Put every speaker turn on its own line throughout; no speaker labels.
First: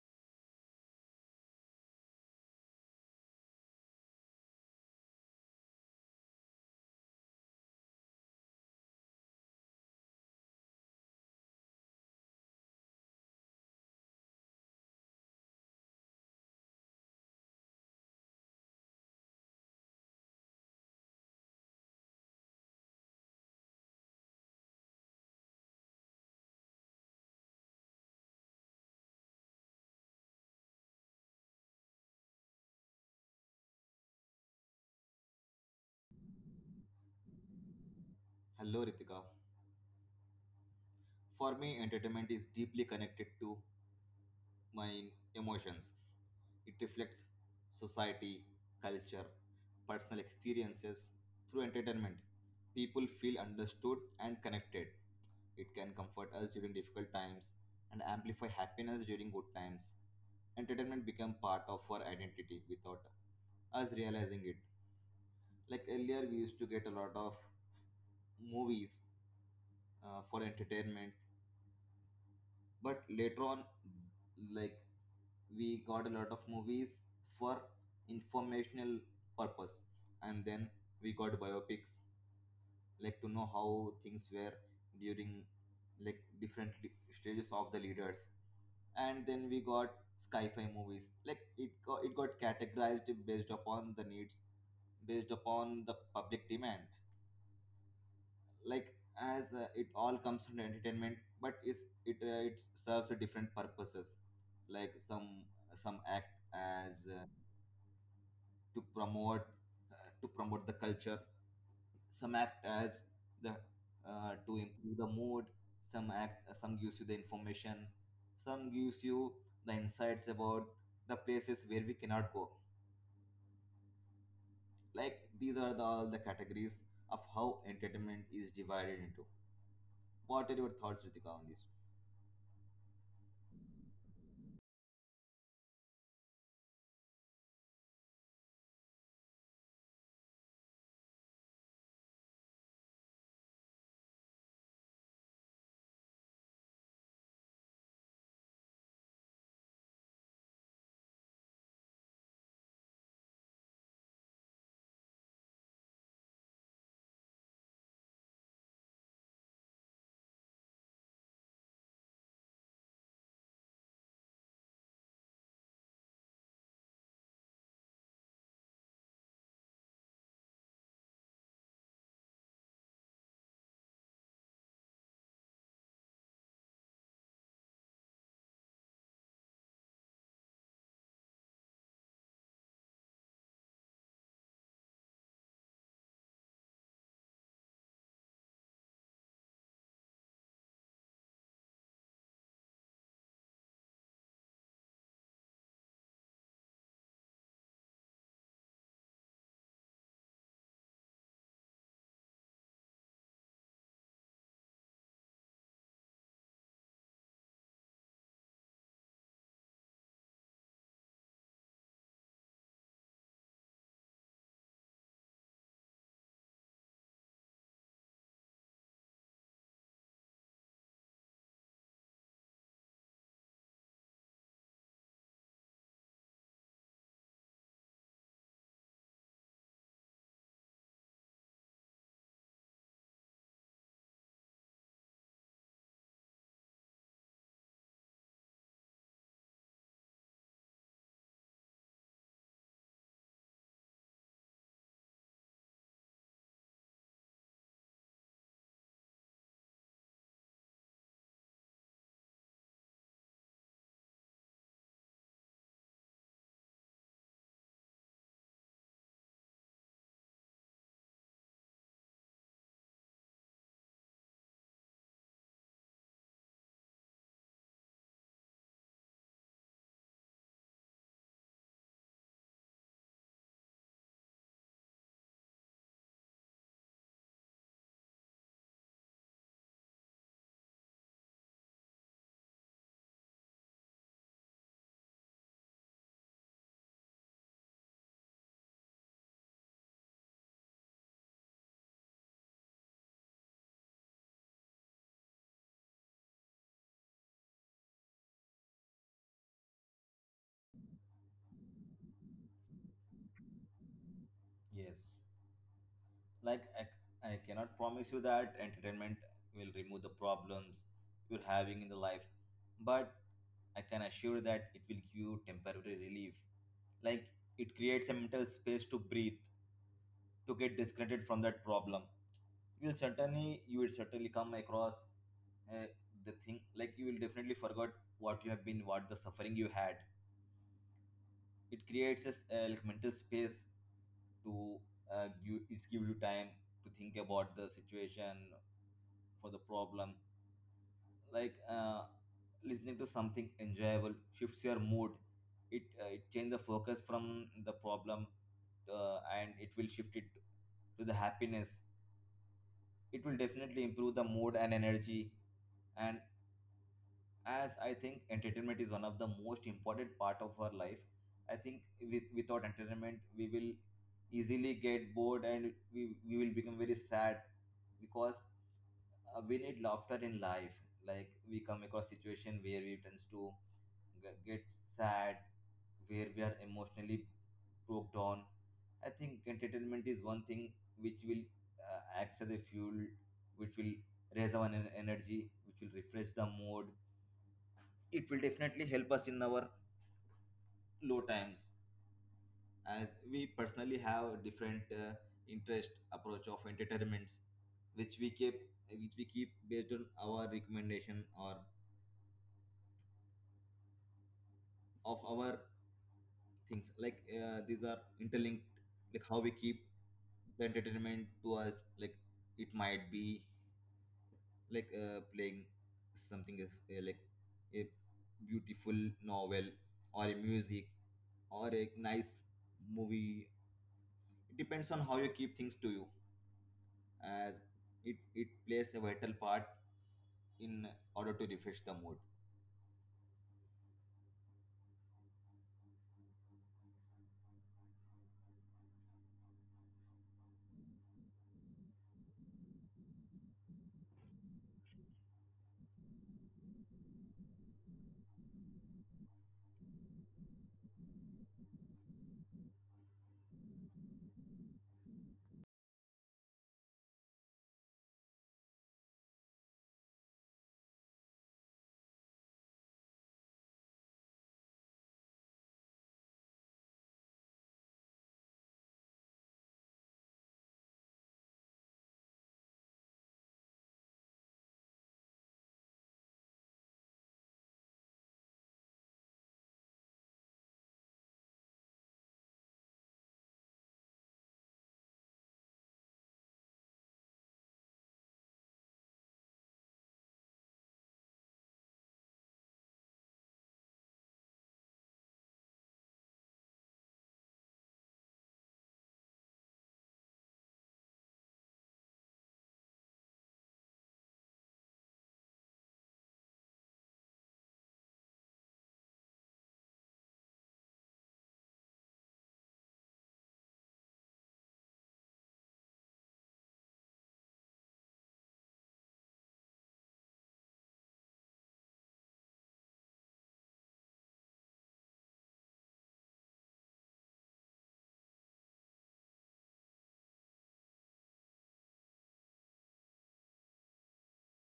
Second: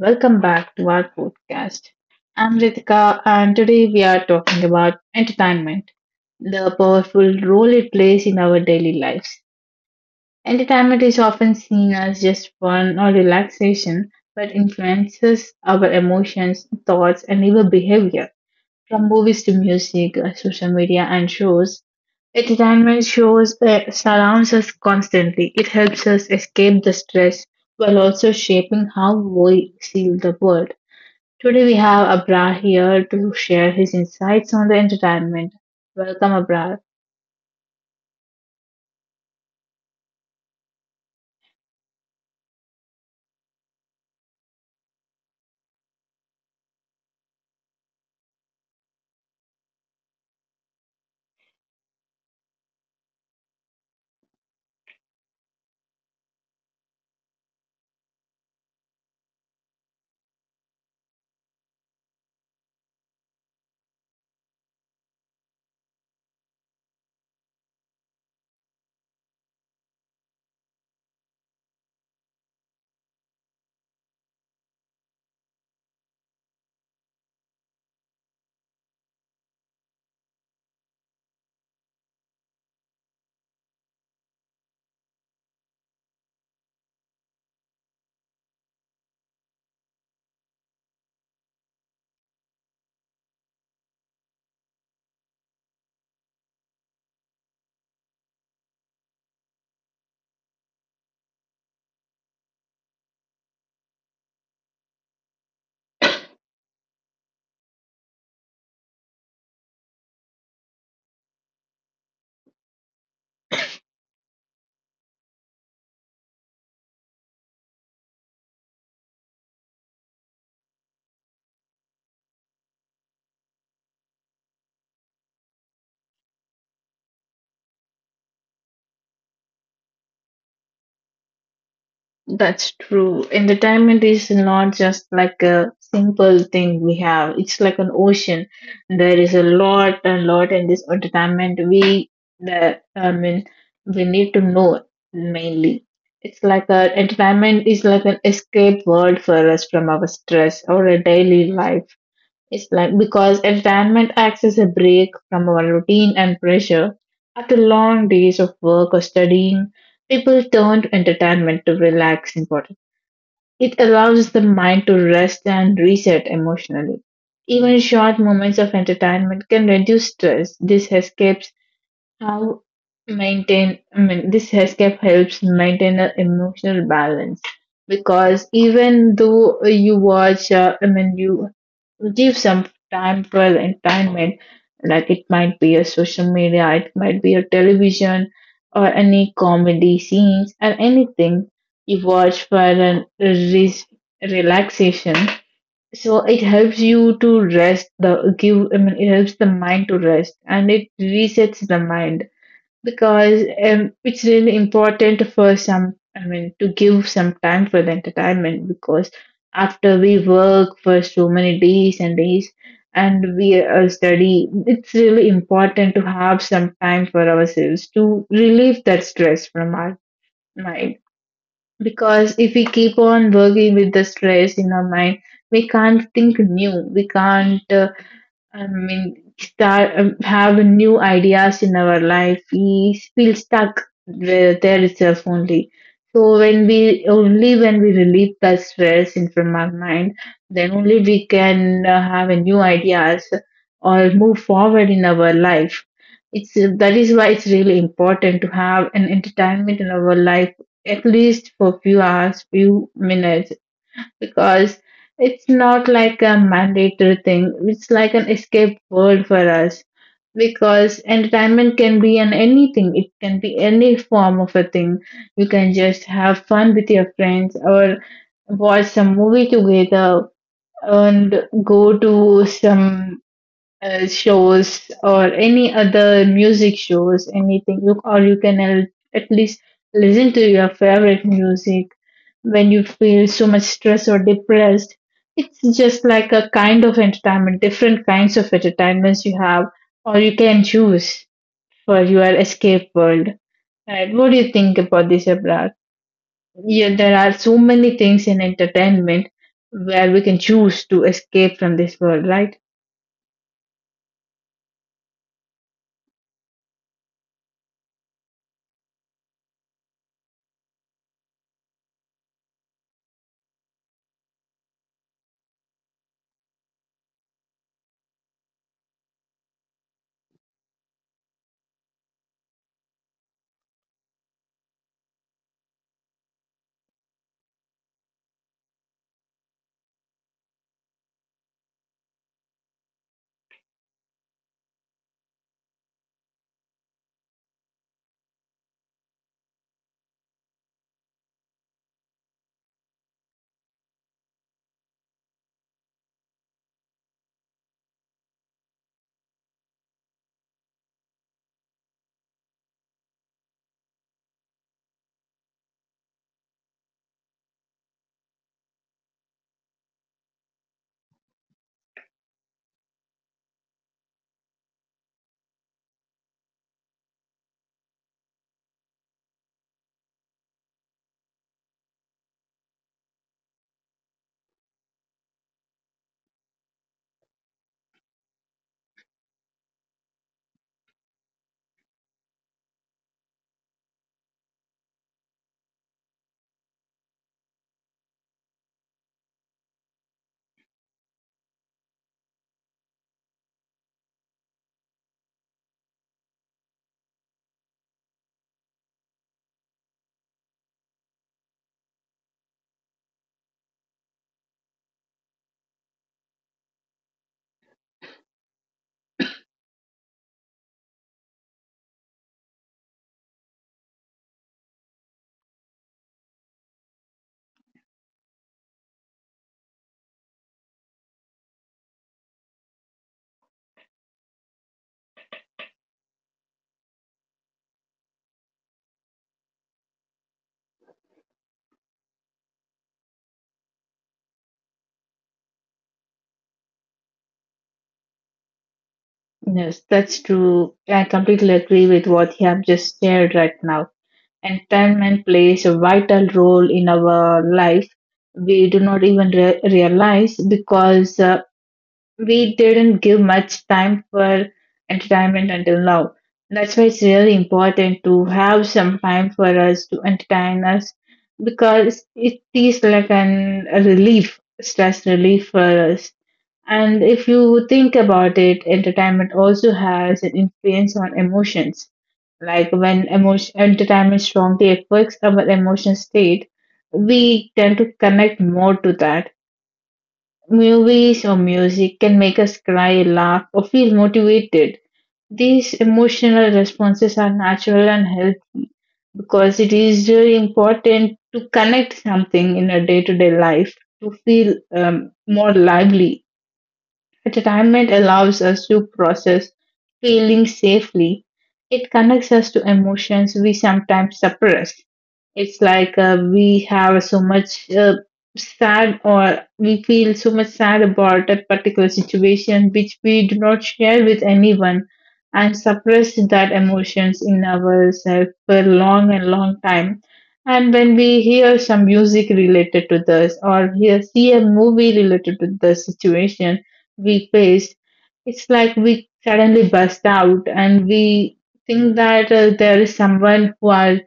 Welcome back to our podcast. I'm Ritika, and today we are talking about entertainment, the powerful role it plays in our daily lives. Entertainment is often seen as just fun or relaxation, but influences our emotions, thoughts, and even behavior. From movies to music, social media, and shows, entertainment shows surrounds us constantly. It helps us escape the stress while also shaping how we see the world. Today we have Abrar here to share his insights on the entertainment. Welcome, Abrar.
Hello, Ritika. For me, entertainment is deeply connected to my emotions. It reflects society, culture, personal experiences. Through entertainment, people feel understood and connected. It can comfort us during difficult times and amplify happiness during good times. Entertainment become part of our identity without us realizing it. Like earlier, we used to get a lot of movies for entertainment, but later on, like we got a lot of movies for informational purpose, and then we got biopics, like to know how things were during, different stages of the leaders. And then we got sci-fi movies. It got categorized based upon the needs, based upon the public demand. Like as It all comes from entertainment, but is it it serves different purposes. Like some act as to promote, to promote the culture. Some act as the to improve the mood. Some act, some gives you the information, some gives you the insights about the places where we cannot go. Like these are all the categories of how entertainment is divided into. What are your thoughts, Ritika, on this?
That's true. Entertainment is not just like a simple thing we have. It's like an ocean. There is a lot and lot in this entertainment we the I mean we need to know mainly. It's like a entertainment is like an escape world for us from our stress or a daily life. It's like because entertainment acts as a break from our routine and pressure. After long days of work or studying, people turn to entertainment to relax and body. It allows the mind to rest and reset emotionally. Even short moments of entertainment can reduce stress. How this escape helps maintain an emotional balance because even though you watch I mean you give some time for entertainment, like it might be a social media, it might be a television or any comedy scenes or anything you watch for a relaxation. So it helps you to rest the give I mean it helps the mind to rest and it resets the mind, because it's really important for some I mean to give some time for the entertainment. Because after we work for so many days and days, and we study, it's really important to have some time for ourselves to relieve that stress from our mind, because if we keep on working with the stress in our mind, we can't think new, we can't start have new ideas in our life. We feel stuck where there itself only. So when we relieve that stress in from our mind, then only we can have a new ideas or move forward in our life. It's That is why it's really important to have an entertainment in our life, at least for few hours, few minutes, because it's not like a mandatory thing. It's like an escape world for us, because entertainment can be an anything. It can be any form of a thing. You can just have fun with your friends, or watch some movie together and go to some shows or any other music shows, anything, you, or you can al- at least listen to your favorite music when you feel so much stress or depressed. It's just like a kind of entertainment, different kinds of entertainments you have, or you can choose for your escape world. Right? What do you think about this, Abrar? Yeah, there are so many things in entertainment where we can choose to escape from this world, right?
Yes, like I cannot promise you that entertainment will remove the problems you're having in the life, but I can assure that it will give you temporary relief. Like it creates a mental space to breathe, to get disconnected from that problem. You will certainly come across, uh, the thing, like you will definitely forget what the suffering you had. It creates a like mental space to, you it gives you time to think about the situation, for the problem. like uh, Listening to something enjoyable shifts your mood. It it change the focus from the problem, and it will shift it to the happiness. It will definitely improve the mood and energy. And as I think, entertainment is one of the most important part of our life. I think without entertainment we will easily get bored, and we will become very sad, because we need laughter in life. Like we come across situation where we tends to get sad, where we are emotionally broke down. I think entertainment is one thing which will act as a fuel, which will raise our energy, which will refresh the mood. It will definitely help us in our low times. As we personally have different interest approach of entertainments, which we keep, which we keep based on our recommendation or of our things. These are interlinked, like how we keep the entertainment to us. Like it might be, playing something is like a beautiful novel, or a music, or a nice movie. It depends on how you keep things to you. As it it plays a vital part in order to refresh the mood.
Yes, that's true. I completely agree with what you have just shared right now. Entertainment plays a vital role in our life. We do not even realize, because we didn't give much time for entertainment until now. That's why it's really important to have some time for us to entertain us, because it is like an, a relief, stress relief for us. And if you think about it, entertainment also has an influence on emotions. Like when emotion, entertainment strongly affects our emotion state, we tend to connect more to that. Movies or music can make us cry, laugh, or feel motivated. These emotional responses are natural and healthy, because it is really important to connect something in a day to day life to feel more lively. Retirement allows us to process feelings safely. It connects us to emotions we sometimes suppress. It's like we have so much sad, or we feel so much sad about a particular situation which we do not share with anyone and suppress that emotions in ourselves for long and long time. And when we hear some music related to this, or hear, see a movie related to the situation we faced, it's like we suddenly burst out and we think that there is someone who are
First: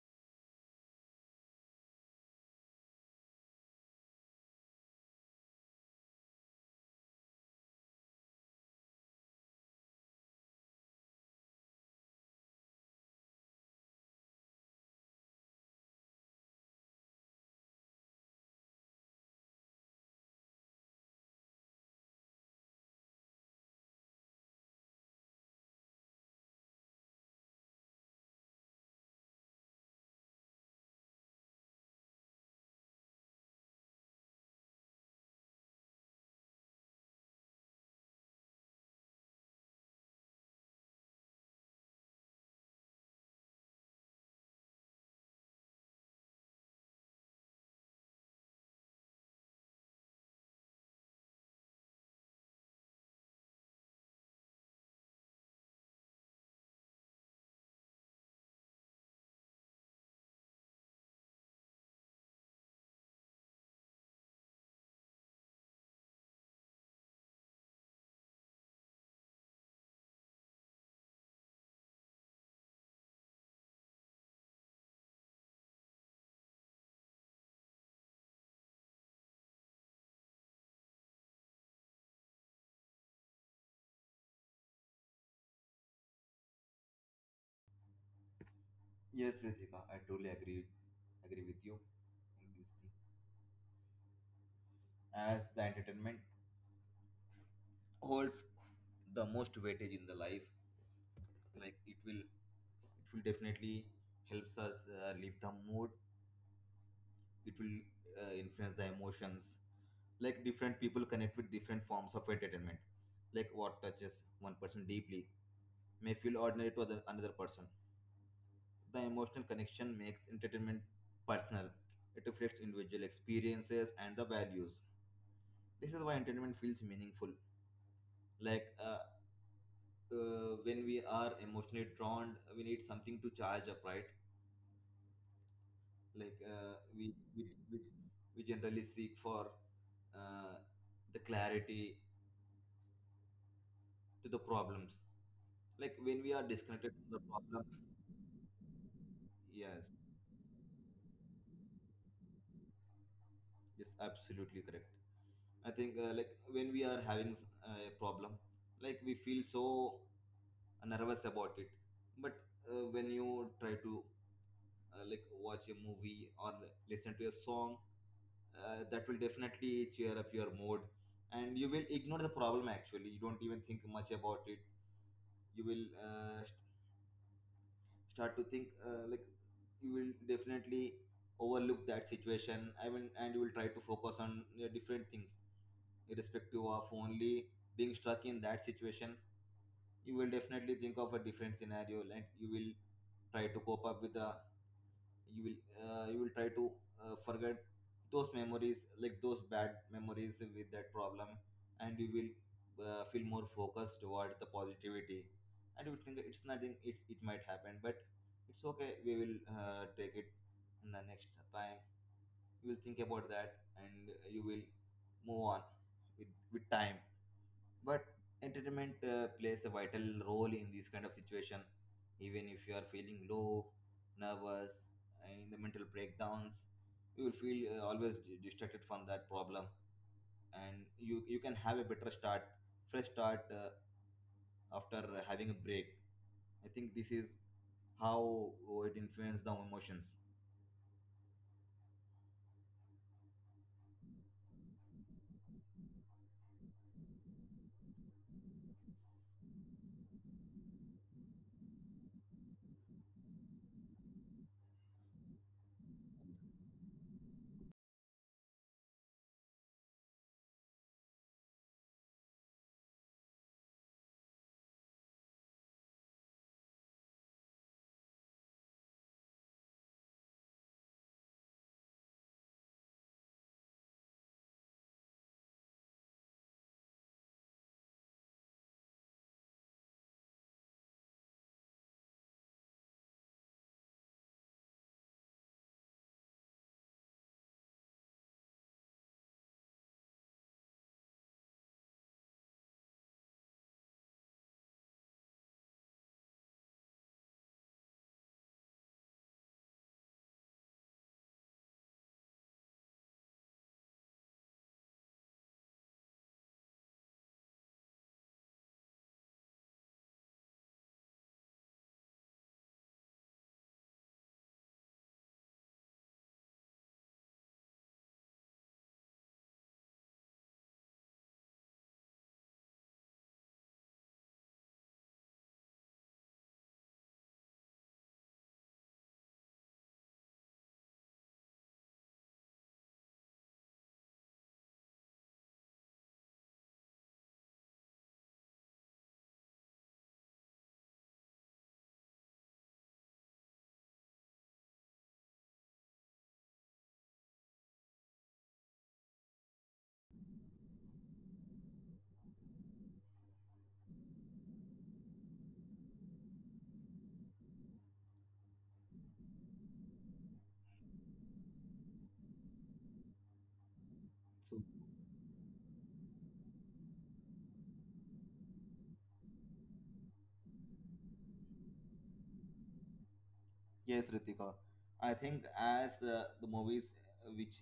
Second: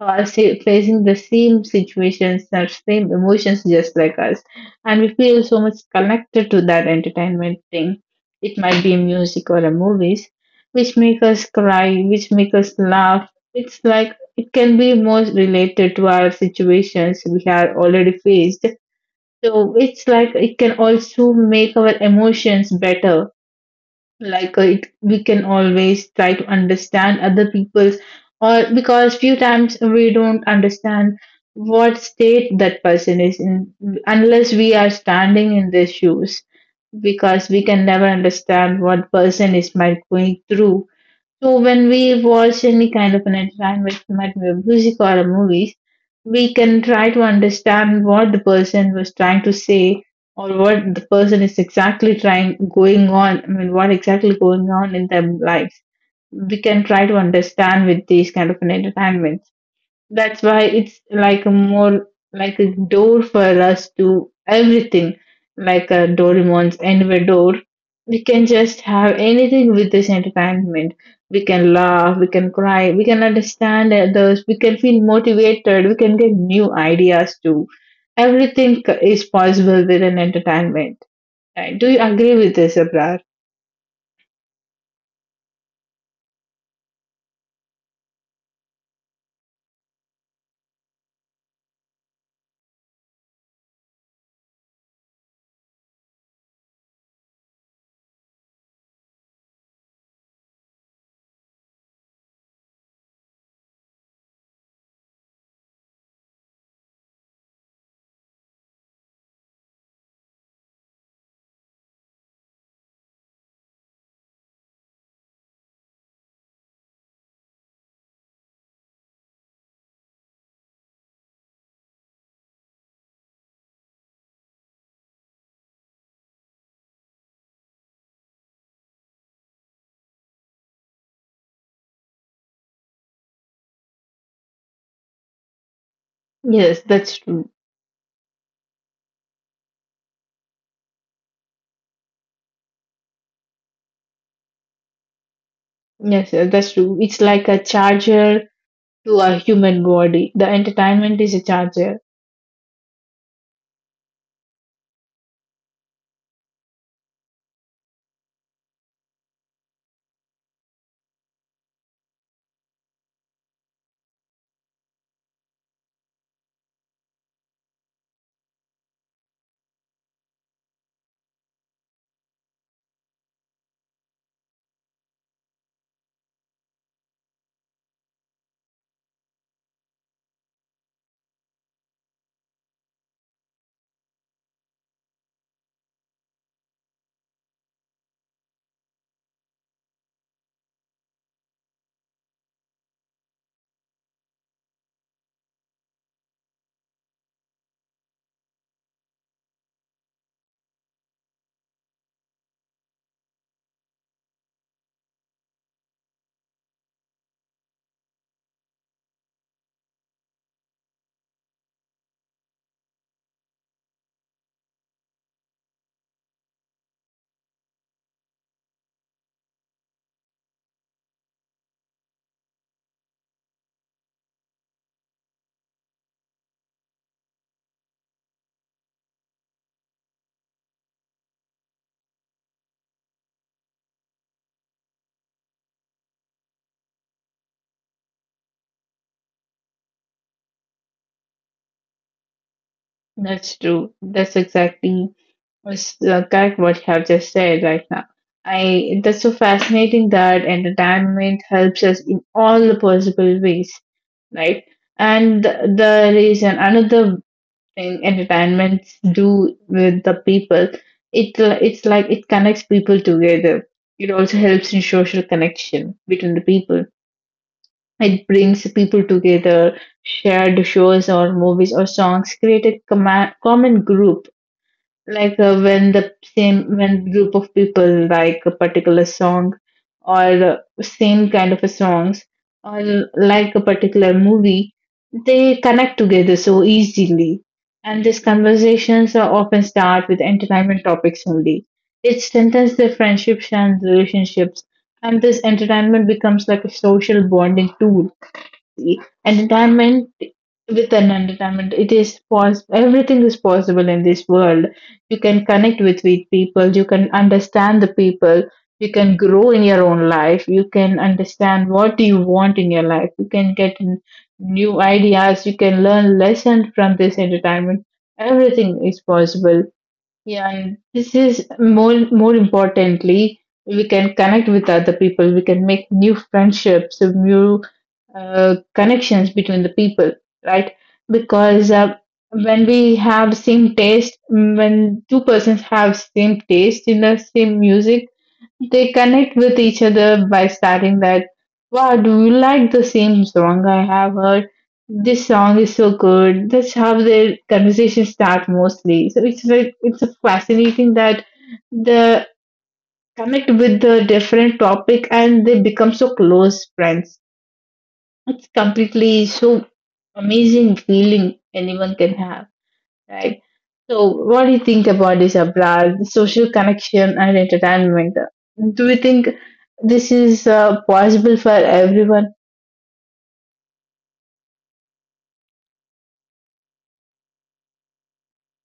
are say, facing the same situations, the same emotions, just like us, and we feel so much connected to that entertainment thing. It might be music or a movies, which make us cry, which make us laugh. It's like it can be more related to our situations we have already faced. So it's like it can also make our emotions better. Like we can always try to understand other people's, or because few times we don't understand what state that person is in unless we are standing in their shoes, because we can never understand what person is might going through. So when we watch any kind of an entertainment, might be a music or a movies, we can try to understand what the person was trying to say, or what the person is exactly trying going on. I mean, what exactly going on in their lives. We can try to understand with these kind of an entertainment. That's why it's like a more like a door for us to everything, like a Doraemon's anywhere door. We can just have anything with this entertainment. We can laugh, we can cry, we can understand others, we can feel motivated, we can get new ideas too. Everything is possible with an entertainment. Right? Do you agree with this, Abrar?
Yes, Ritika, I totally agree with you in this thing. As the entertainment holds the most weightage in the life, like it will, it will definitely helps us live the mood. It will influence the emotions. Like different people connect with different forms of entertainment. Like what touches one person deeply may feel ordinary to another person. The emotional connection makes entertainment personal. It reflects individual experiences and the values. This is why entertainment feels meaningful. like uh, when we are emotionally drawn, we need something to charge up, right?
Yes,
Like
that's true.
we generally seek for uh, the clarity to the problems.
Yes, that's true.
Like
It's
when we
like
are
a
disconnected from the
charger
problem,
to a human body. The
yes,
entertainment is a charger.
yes, absolutely correct. I think, like when we are having a problem, like we feel so nervous about it. But when you try to, like watch a movie or listen to a song, that will definitely cheer up your mood, and you will ignore the problem. Actually, you don't even think much about it. You will start to think, you will definitely overlook that situation, I mean, and you will try to focus on different things, irrespective of only being stuck in that situation. You will definitely think of a different scenario, and you will try to cope up with the, you will you will try to forget those memories, like those bad memories with that problem. And you will feel more focused towards the positivity. And you will think it's nothing, it might happen, but it's okay, we will take it in the next time. You will think about that and you will move on with time. But entertainment plays a vital role in this kind of situation. Even if you are feeling low, nervous, and in the mental breakdowns, you will feel always distracted from that problem, and you can have a better start, fresh start, after having a break. I think this is how it influences the emotions.
That's true. That's exactly was Correct what you have just said right now. I that's so fascinating that entertainment helps us in all the possible ways, right? And the reason another thing entertainment do with the people, it it's like it connects people together. It also helps in social connection between the people. It brings people together, shared shows or movies or songs create a common group. Like when the same when group of people like a particular song, or same kind of a songs, or like a particular movie, they connect together so easily, and these conversations are often start with entertainment topics only. It strengthens their friendships and relationships, and this entertainment becomes like a social bonding tool. Entertainment with an entertainment it is possible, everything is possible in this world. You can connect with people, you can understand the people, you can grow in your own life, you can understand what you want in your life, you can get new ideas, you can learn lessons from this entertainment. Everything is possible. Yeah, and this is more more importantly, we can connect with other people, we can make new friendships, new connections between the people, right? Because when we have same taste, mm, when two persons have same taste in the same music, they connect with each other by starting that, wow, do you like the same song I have heard? This song is so good. That's how their conversations start mostly. So it's like it's fascinating that the connect with the different topic and they become so close friends. It's completely so amazing feeling anyone can have, right? So, what do you think about this,
So
Abra? The social connection and entertainment. Do you think this is possible for everyone?
yes, Ritika, I think as the movies, which,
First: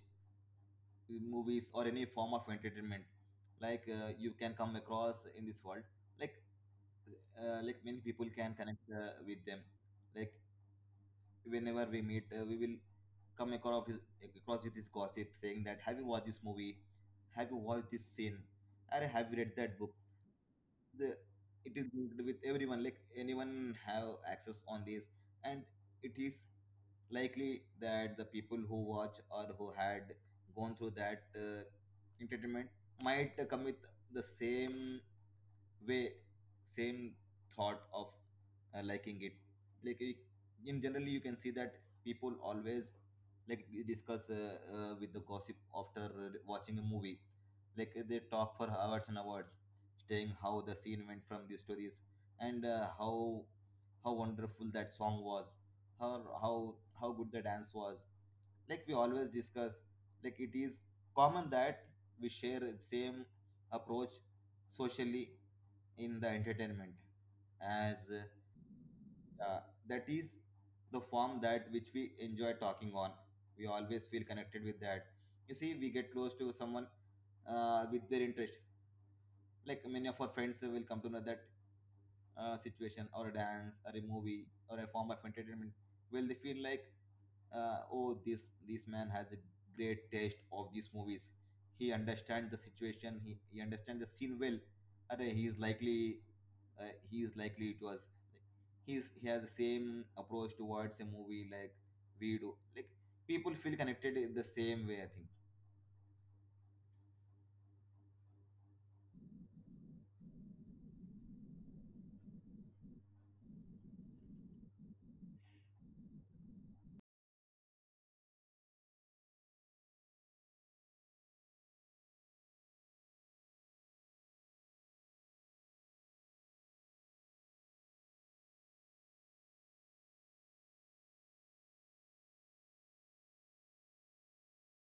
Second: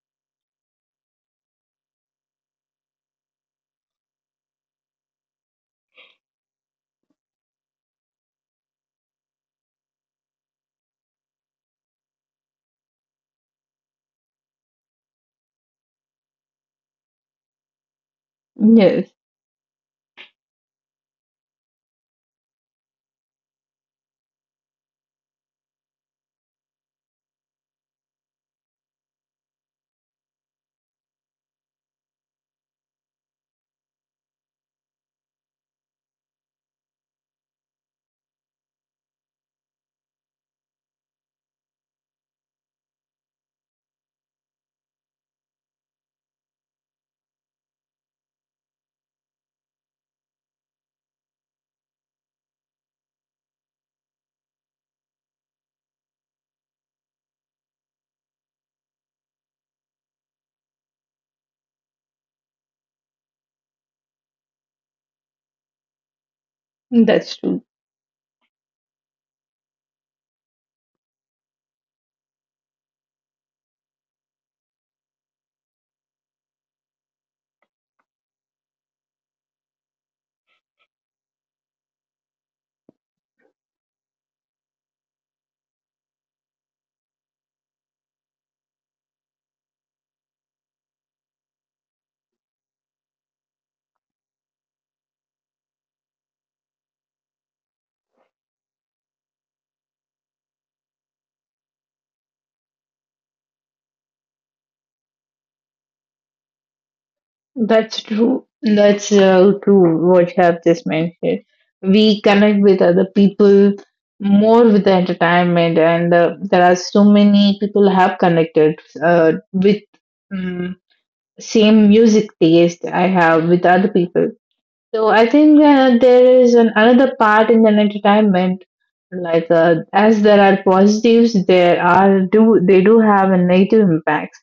movies or any form of entertainment, you can come across in this world. like like many people can connect with them. Like whenever we meet, we will come across with, across with this gossip, saying that, have you watched this movie, have you watched this scene, or have you
Yes,
read that book? the, it is linked with everyone, like anyone have access on this. And it is likely that the people who watch or who had gone through that entertainment might commit the same way, same thought of liking it. like you- in generally you can see that people always, discuss, with the gossip after watching a movie. They talk for hours and hours, saying how the scene went from these stories, and how wonderful that song was, how how how good the dance was. Like we always discuss, like it is common that we share the same approach socially in the entertainment.
that's
As
true.
Yeah, that is the form that which we enjoy talking on. We always feel connected with that. You see, we get close to someone with their interest. Like many of our friends will come to know that situation, or a dance, or a movie, or a form of entertainment, where they feel like, oh, this man has a great taste of these movies. He understands the situation, he understands the scene well. Array, he is likely, uh, he is likely it was he's, he has the same approach towards a movie like we do. Like people feel connected in the same way, I think.
That's true. That's true. What you have just mentioned. We connect with other people more with the entertainment, and there are so many people have connected uh, with. Mm, same music taste I have with other people. So I think there is an, another part in an entertainment, like as there are positives, there are do they do have a negative impacts.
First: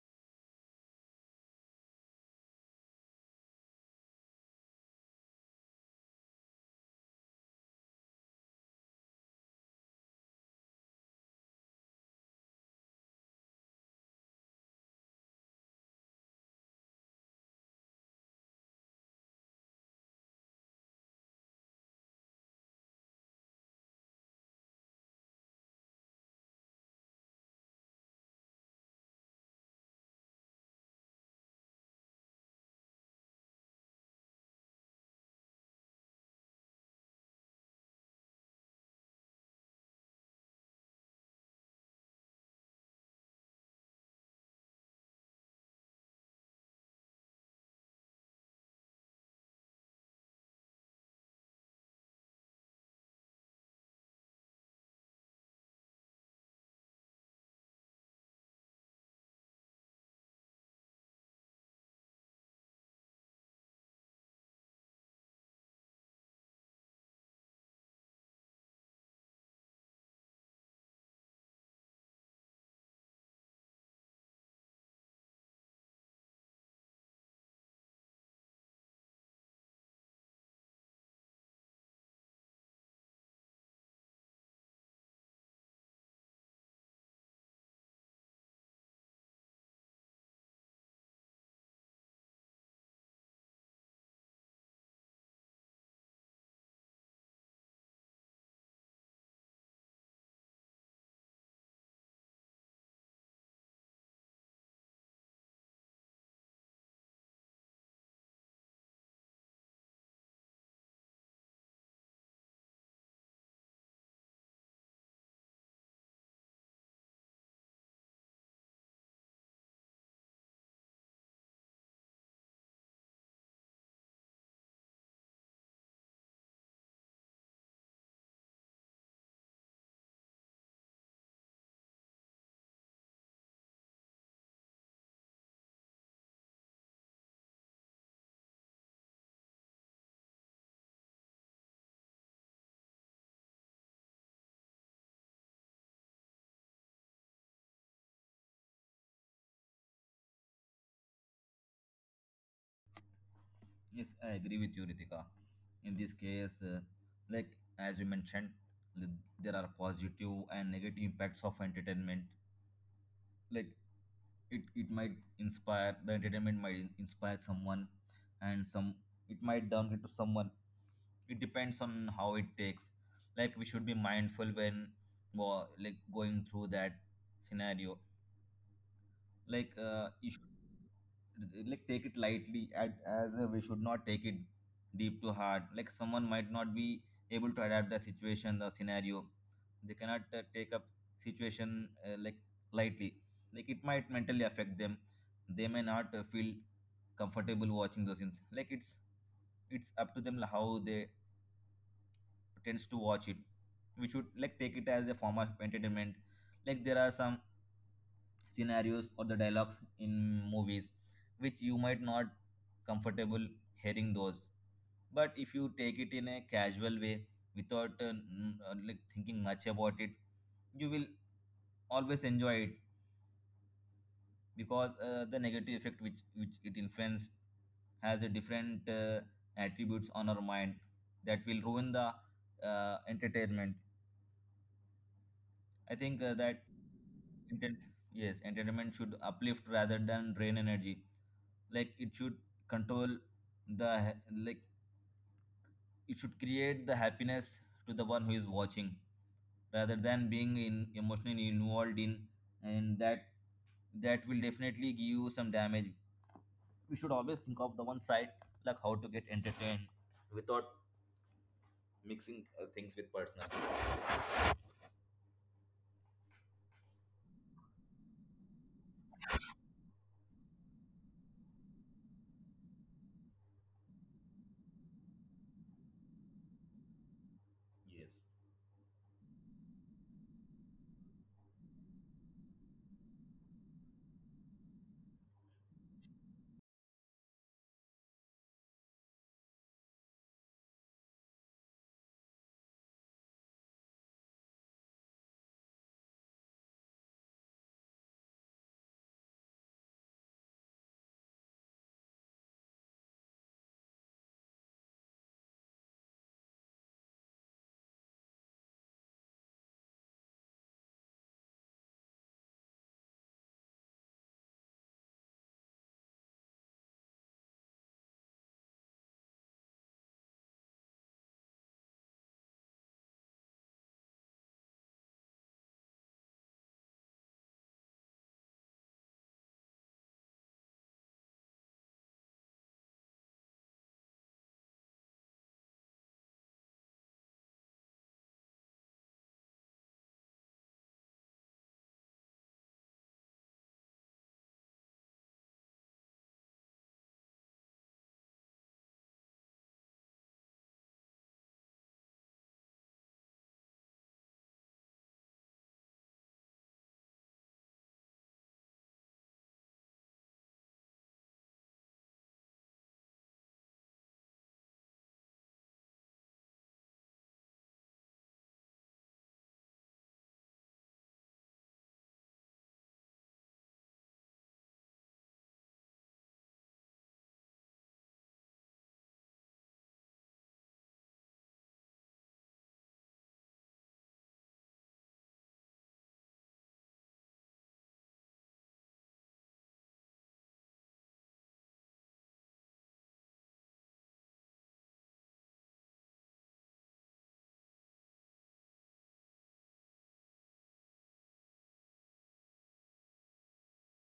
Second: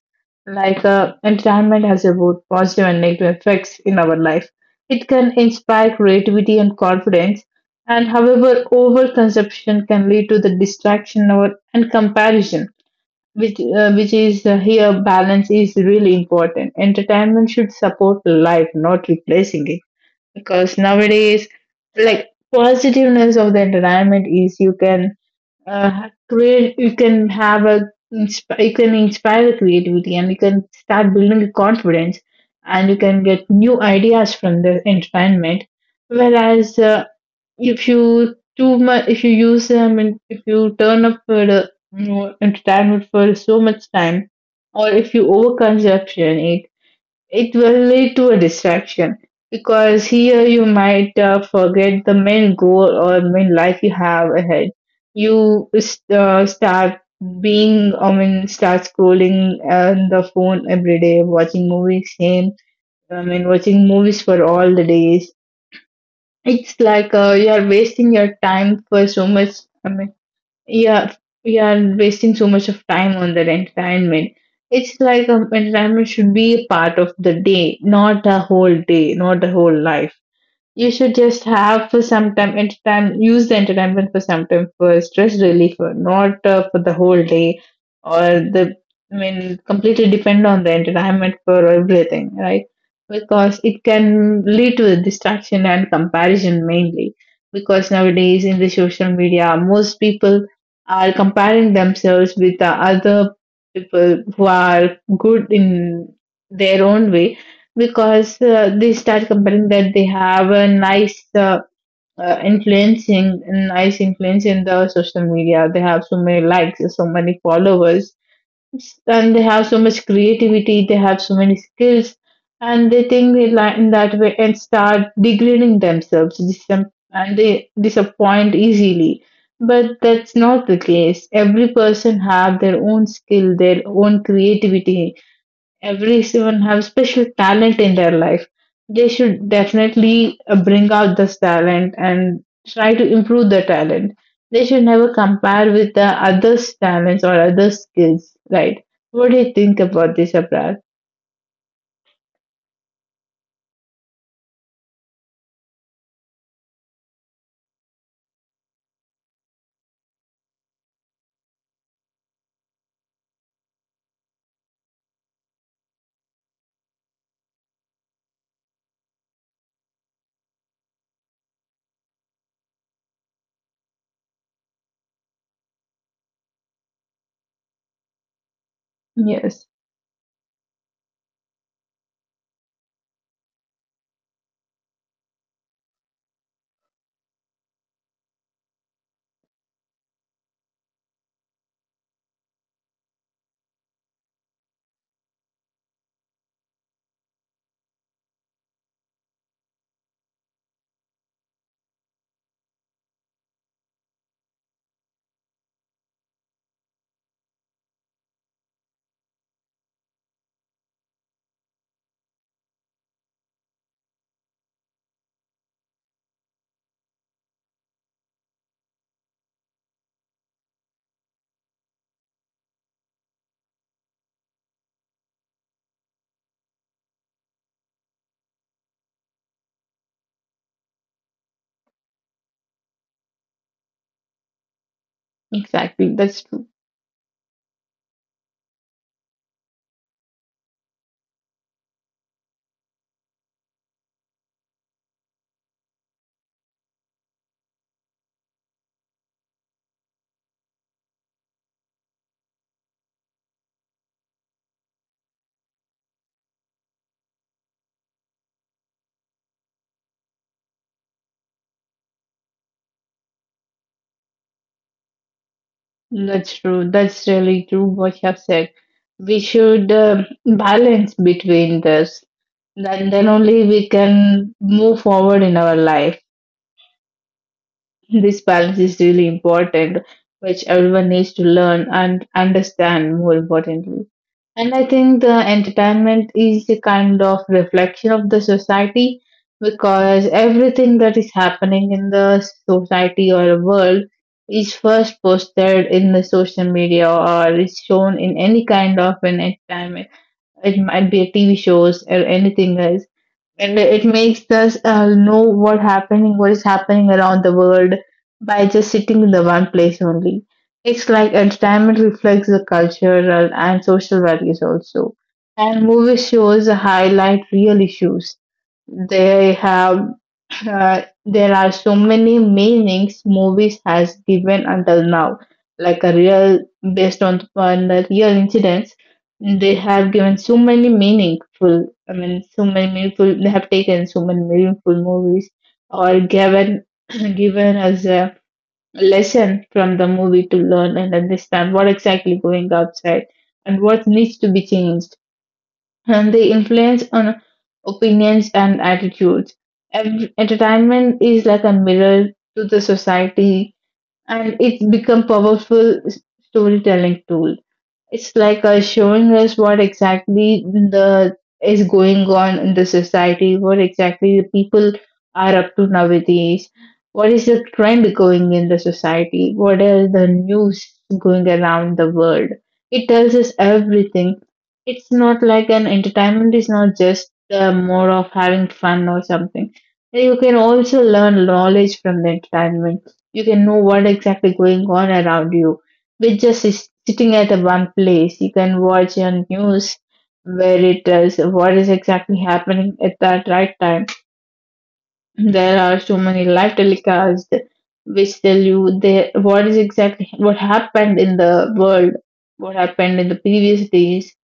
Like entertainment has both positive and negative effects in our life. It can inspire creativity and confidence, and however, overconsumption can lead to the distraction or and comparison which is here balance is really important, entertainment should support life not replacing it because nowadays, like, positiveness of the entertainment is you can create, you can have a you can inspire the creativity and you can start building the confidence and you can get new ideas from the entertainment, whereas if you too much, if you use them and if you turn up for the entertainment for so much time, or if you overconsumption it, it will lead to a distraction because here you might forget the main goal or main life you have ahead. You start being, I mean, start scrolling on the phone every day watching movies same, I mean, watching movies for all the days. It's like you are wasting your time for so much. I mean, yeah, you are wasting so much of time on that entertainment. It's like entertainment should be a part of the day, not a whole day, not a whole life. You should just have for some time, entertain, use the entertainment for some time for stress relief, not for the whole day, or the, I mean, completely depend on the entertainment for everything, right? Because it can lead to distraction and comparison mainly. Because nowadays in the social media, most people are comparing themselves with the other people who are good in their own way, because they start comparing that they have a nice influencing, nice influence in the social media, they have so many likes, so many followers, and they have so much creativity, they have so many skills, and they think they in that way and start degrading themselves, and they disappoint easily. But that's not the case, every person have their own skill, their own creativity, everyone have special talent in their life. They should definitely bring out this talent and try to improve the talent. They should never compare with the others talents or other skills, right? What do you think about this, abroad?
Yes, I agree with you Ritika, in this case. Like as you mentioned, there are positive and negative impacts of entertainment. like it, it might inspire the entertainment might inspire someone, and some, it might downgrade to someone. It depends on how it takes. Like we should be mindful when, like going through that scenario.
Yes,
Like you should, like take it lightly at, as we should not take it deep to heart. Like someone might not be able to adapt the situation, the scenario. They cannot take up situation, like, lightly. Like it might mentally affect them. They may not feel comfortable watching those things. Like it's up to them how they tends to watch it. We should, like take it as a form of entertainment. Like there are some scenarios or the dialogues in movies which you might not comfortable hearing those. But if you take it in a casual way without like thinking much about it, you will always enjoy it. Because the negative effect which it influence has a different attributes on our mind that will ruin the entertainment.
exactly,
I
that's
think
true.
Enten- yes, entertainment should uplift rather than drain energy. Like it should control like, it should create the happiness to the one who is watching, rather than being in emotionally involved in, and that that will definitely give you some damage. We should always think of the one side, like how to get entertained without mixing things with personal.
That's true, that's really true what you have said. We should balance between this, then only we can move forward in our life. This
Yes,
balance is really important, which everyone needs to learn and understand more importantly. And I think the entertainment is a kind of reflection of the society because everything that is happening in the society or the world is first posted in the social media or is shown in any kind of an entertainment. It might be a TV shows or anything else, and it makes us know what happening, what is happening around the world by just sitting in the one place only. It's like entertainment reflects the cultural and social values also, and movies shows highlight real issues. They have there are so many meanings movies has given until now, like a real based on the real incidents. They have given so many meaningful. I mean, so many meaningful. They have taken so many meaningful movies or given given us a lesson from the movie to learn and understand what exactly going outside and what needs to be changed, and they influence on opinions and attitudes. Entertainment is like a mirror to the society, and it's become powerful storytelling tool. It's like showing us what exactly the is going on in the society, what exactly the people are up to nowadays, what is the trend going in the society, what are the news going around the world. It tells us everything. It's not like an entertainment is not just more of having fun or something. You can also learn knowledge from the entertainment. You can know what exactly going on around you with just sitting at the one place, you can watch your news where it tells what is exactly happening at that right time. There are so many live telecasts which tell you the, what is exactly what happened in the world, what happened in the previous days.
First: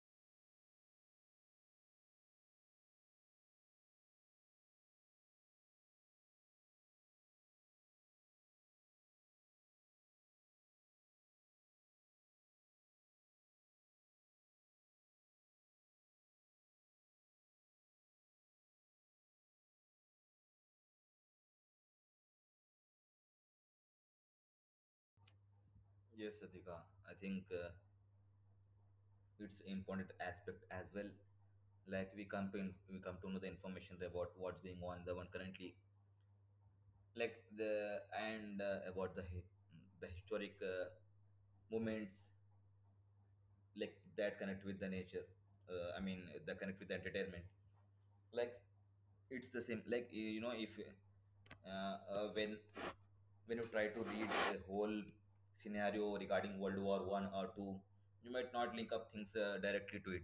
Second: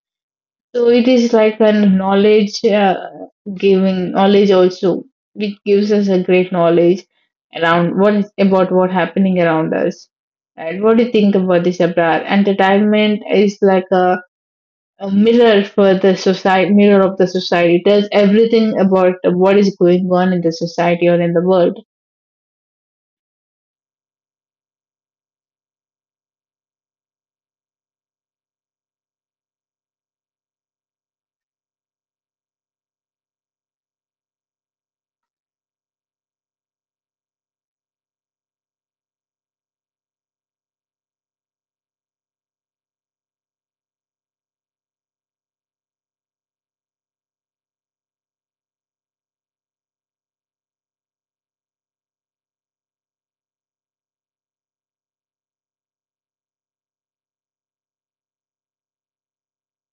So it is like a knowledge giving knowledge also, which gives us a great knowledge around what is about what happening around us. And what do you think about this, Abrar? Entertainment is like a mirror for the society, mirror of the society. It tells everything about what is going on in the society or in the world.
yes, Adhika. I think, it's important aspect as well. Like we we come to know the information about what's going on in the one currently. Like the, and about the the historic moments, like that connect with the nature, the connect with the entertainment. Like it's the same, like you know if, uh, uh, when when you try to read the whole scenario regarding world war 1 or 2, you might not link up things directly to it.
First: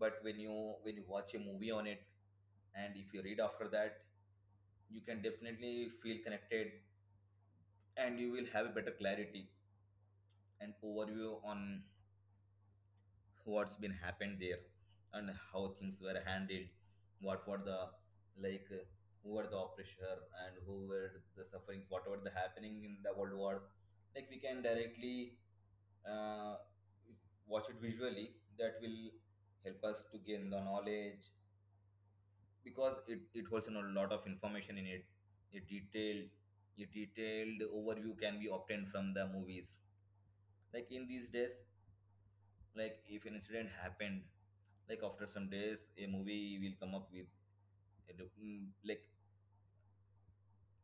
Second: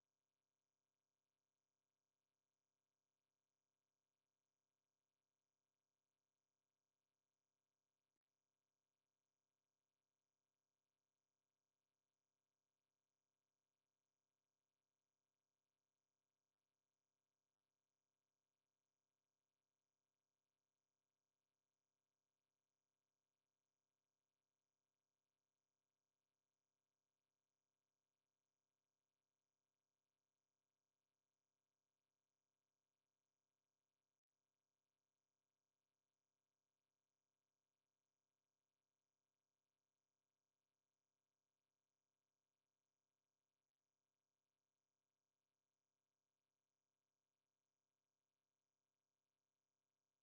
But when you, when you watch a movie on it, and if you read after that, you can definitely feel connected, and you will have a better clarity and overview on what's been happened there, and how things were handled, what were the, like uh, who were the oppressor, and who were the sufferings, what were the happening in the world wars. Like we can directly uh, watch it visually. That will help us to gain the knowledge, because it holds in a lot of information in it. A detailed, a detailed overview can be obtained from the movies. Like in these days, like if an incident happened, like after some days a movie will come up with like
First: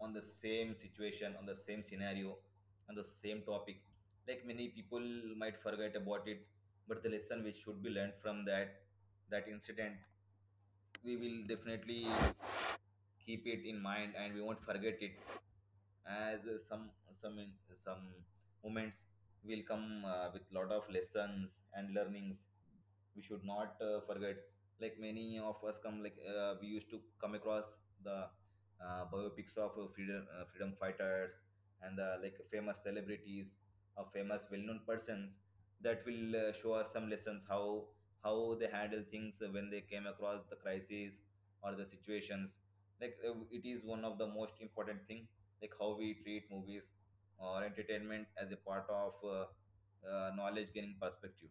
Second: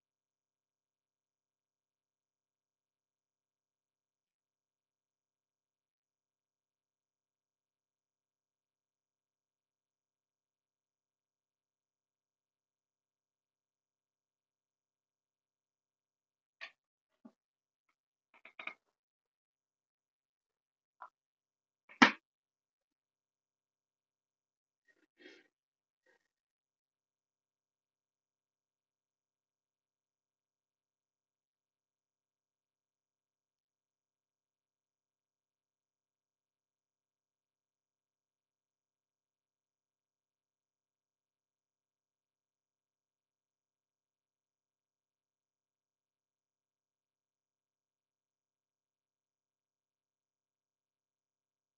on the same situation, on the same scenario, on the same topic. Like many people might forget about it, but the lesson which should be learned from that incident we will definitely keep it in mind, and we won't forget it. As some in, some moments will come with lot of lessons and learnings, we should not forget. Like many of us come, we used to come across the biopics of freedom fighters, and the like famous celebrities, or famous well-known persons. That will show us some lessons, how they handle things when they came across the crises or the situations. Like it is one of the most important thing, like how we treat movies or entertainment as a part of knowledge gaining perspective.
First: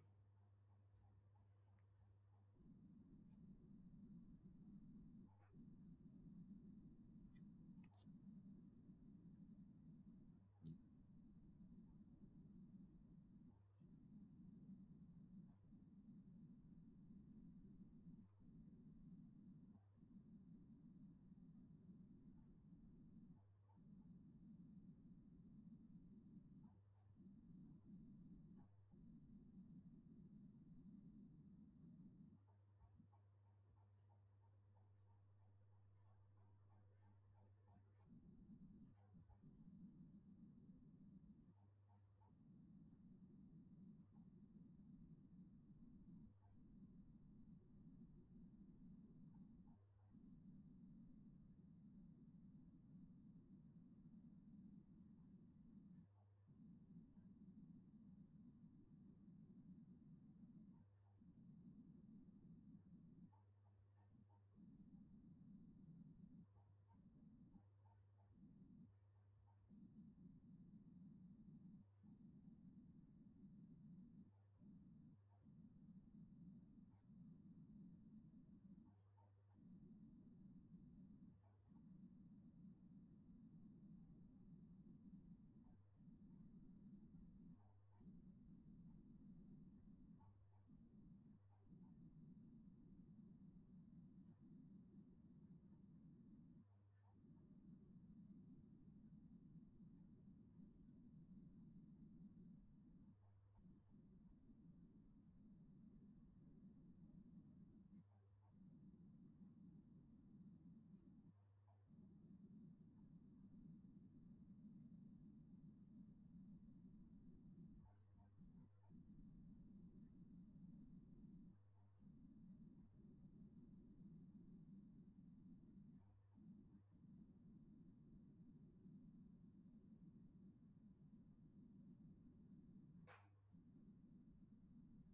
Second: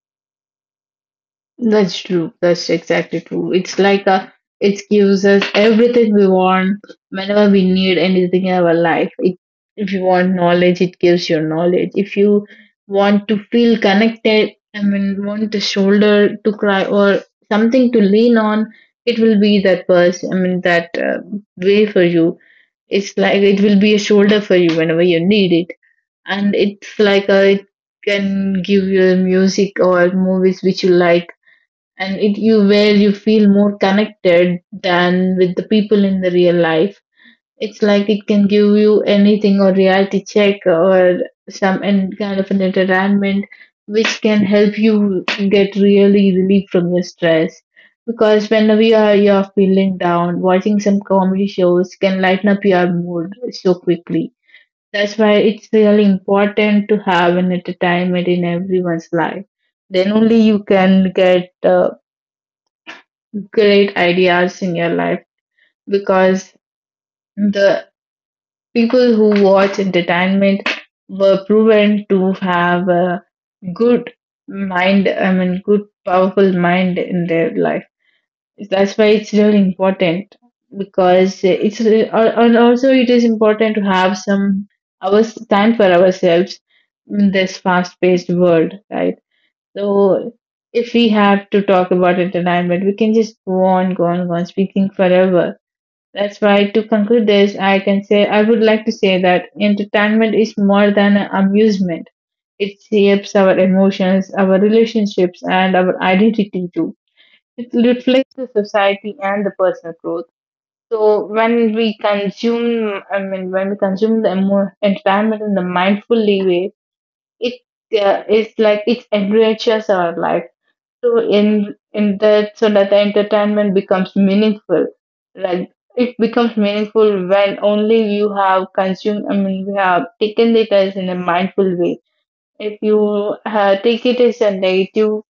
That's true. That's exactly true. It's like a it gives us everything we want whenever we need anything in our life. It, if you want knowledge, it gives you knowledge. If you want to feel connected, I mean, want a shoulder to cry or something to lean on, it will be that person. I mean, that way for you. It's like it will be a shoulder for you whenever you need it, and it's like a it can give you music or movies which you like, and it you where you feel more connected than with the people in the real life. It's like it can give you anything or reality check or some kind of an entertainment which can help you get really relief from your stress, because whenever you are, you are feeling down, watching some comedy shows can lighten up your mood so quickly. That's why it's really important to have an entertainment in everyone's life, then only you can get great ideas in your life, because the people who watch entertainment were proven to have a good mind, I mean, good, powerful mind in their life. That's why it's really important, because it's and also it is important to have some hours time for ourselves in this fast-paced world, right? So if we have to talk about entertainment, we can just go on, go on, go on speaking forever. That's why, to conclude this, I can say I would like to say that entertainment is more than amusement. It shapes our emotions, our relationships, and our identity too. It reflects the society and the personal growth. So when we consume, I mean, when we consume the entertainment in the mindfully way, it is like it enriches our life. So in that so that the entertainment becomes meaningful. Like it becomes meaningful when only you have consumed, I mean, we have taken it as in a mindful way. If you take it as a negative,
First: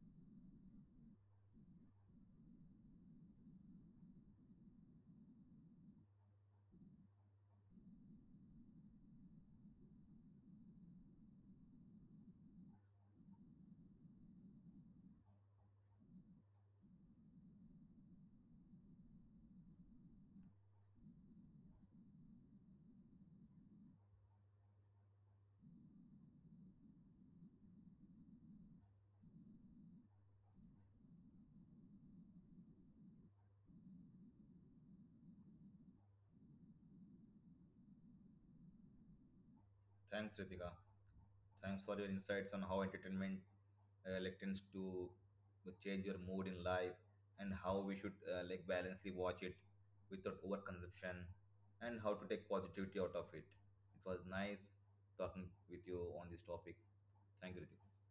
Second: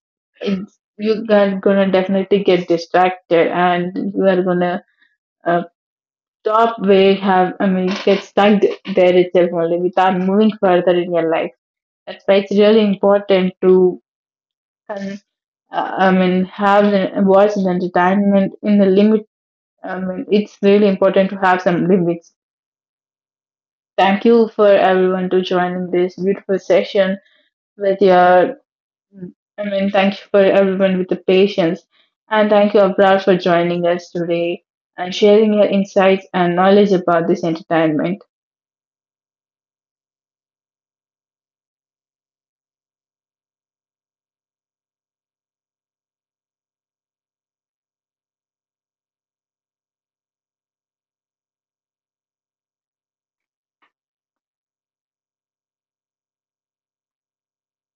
it's, you are gonna definitely get distracted and you are gonna uh, stop where you have, I mean, get stuck there itself only without moving further in your life. That's why it's really important to I mean, have the voice and entertainment in the limit. I mean, it's really important to have some limits. Thank you for everyone to joining this beautiful session with your. I mean, thank you for everyone with the patience, and thank you Abrar for joining us today and sharing your insights and knowledge about this entertainment.
Thanks, Ritika. Thanks for your insights on how entertainment like tends to change your mood in life, and how we should like balancely watch it without overconsumption, and how to take positivity out of it. It was nice talking with you on this topic. Thank you, Ritika.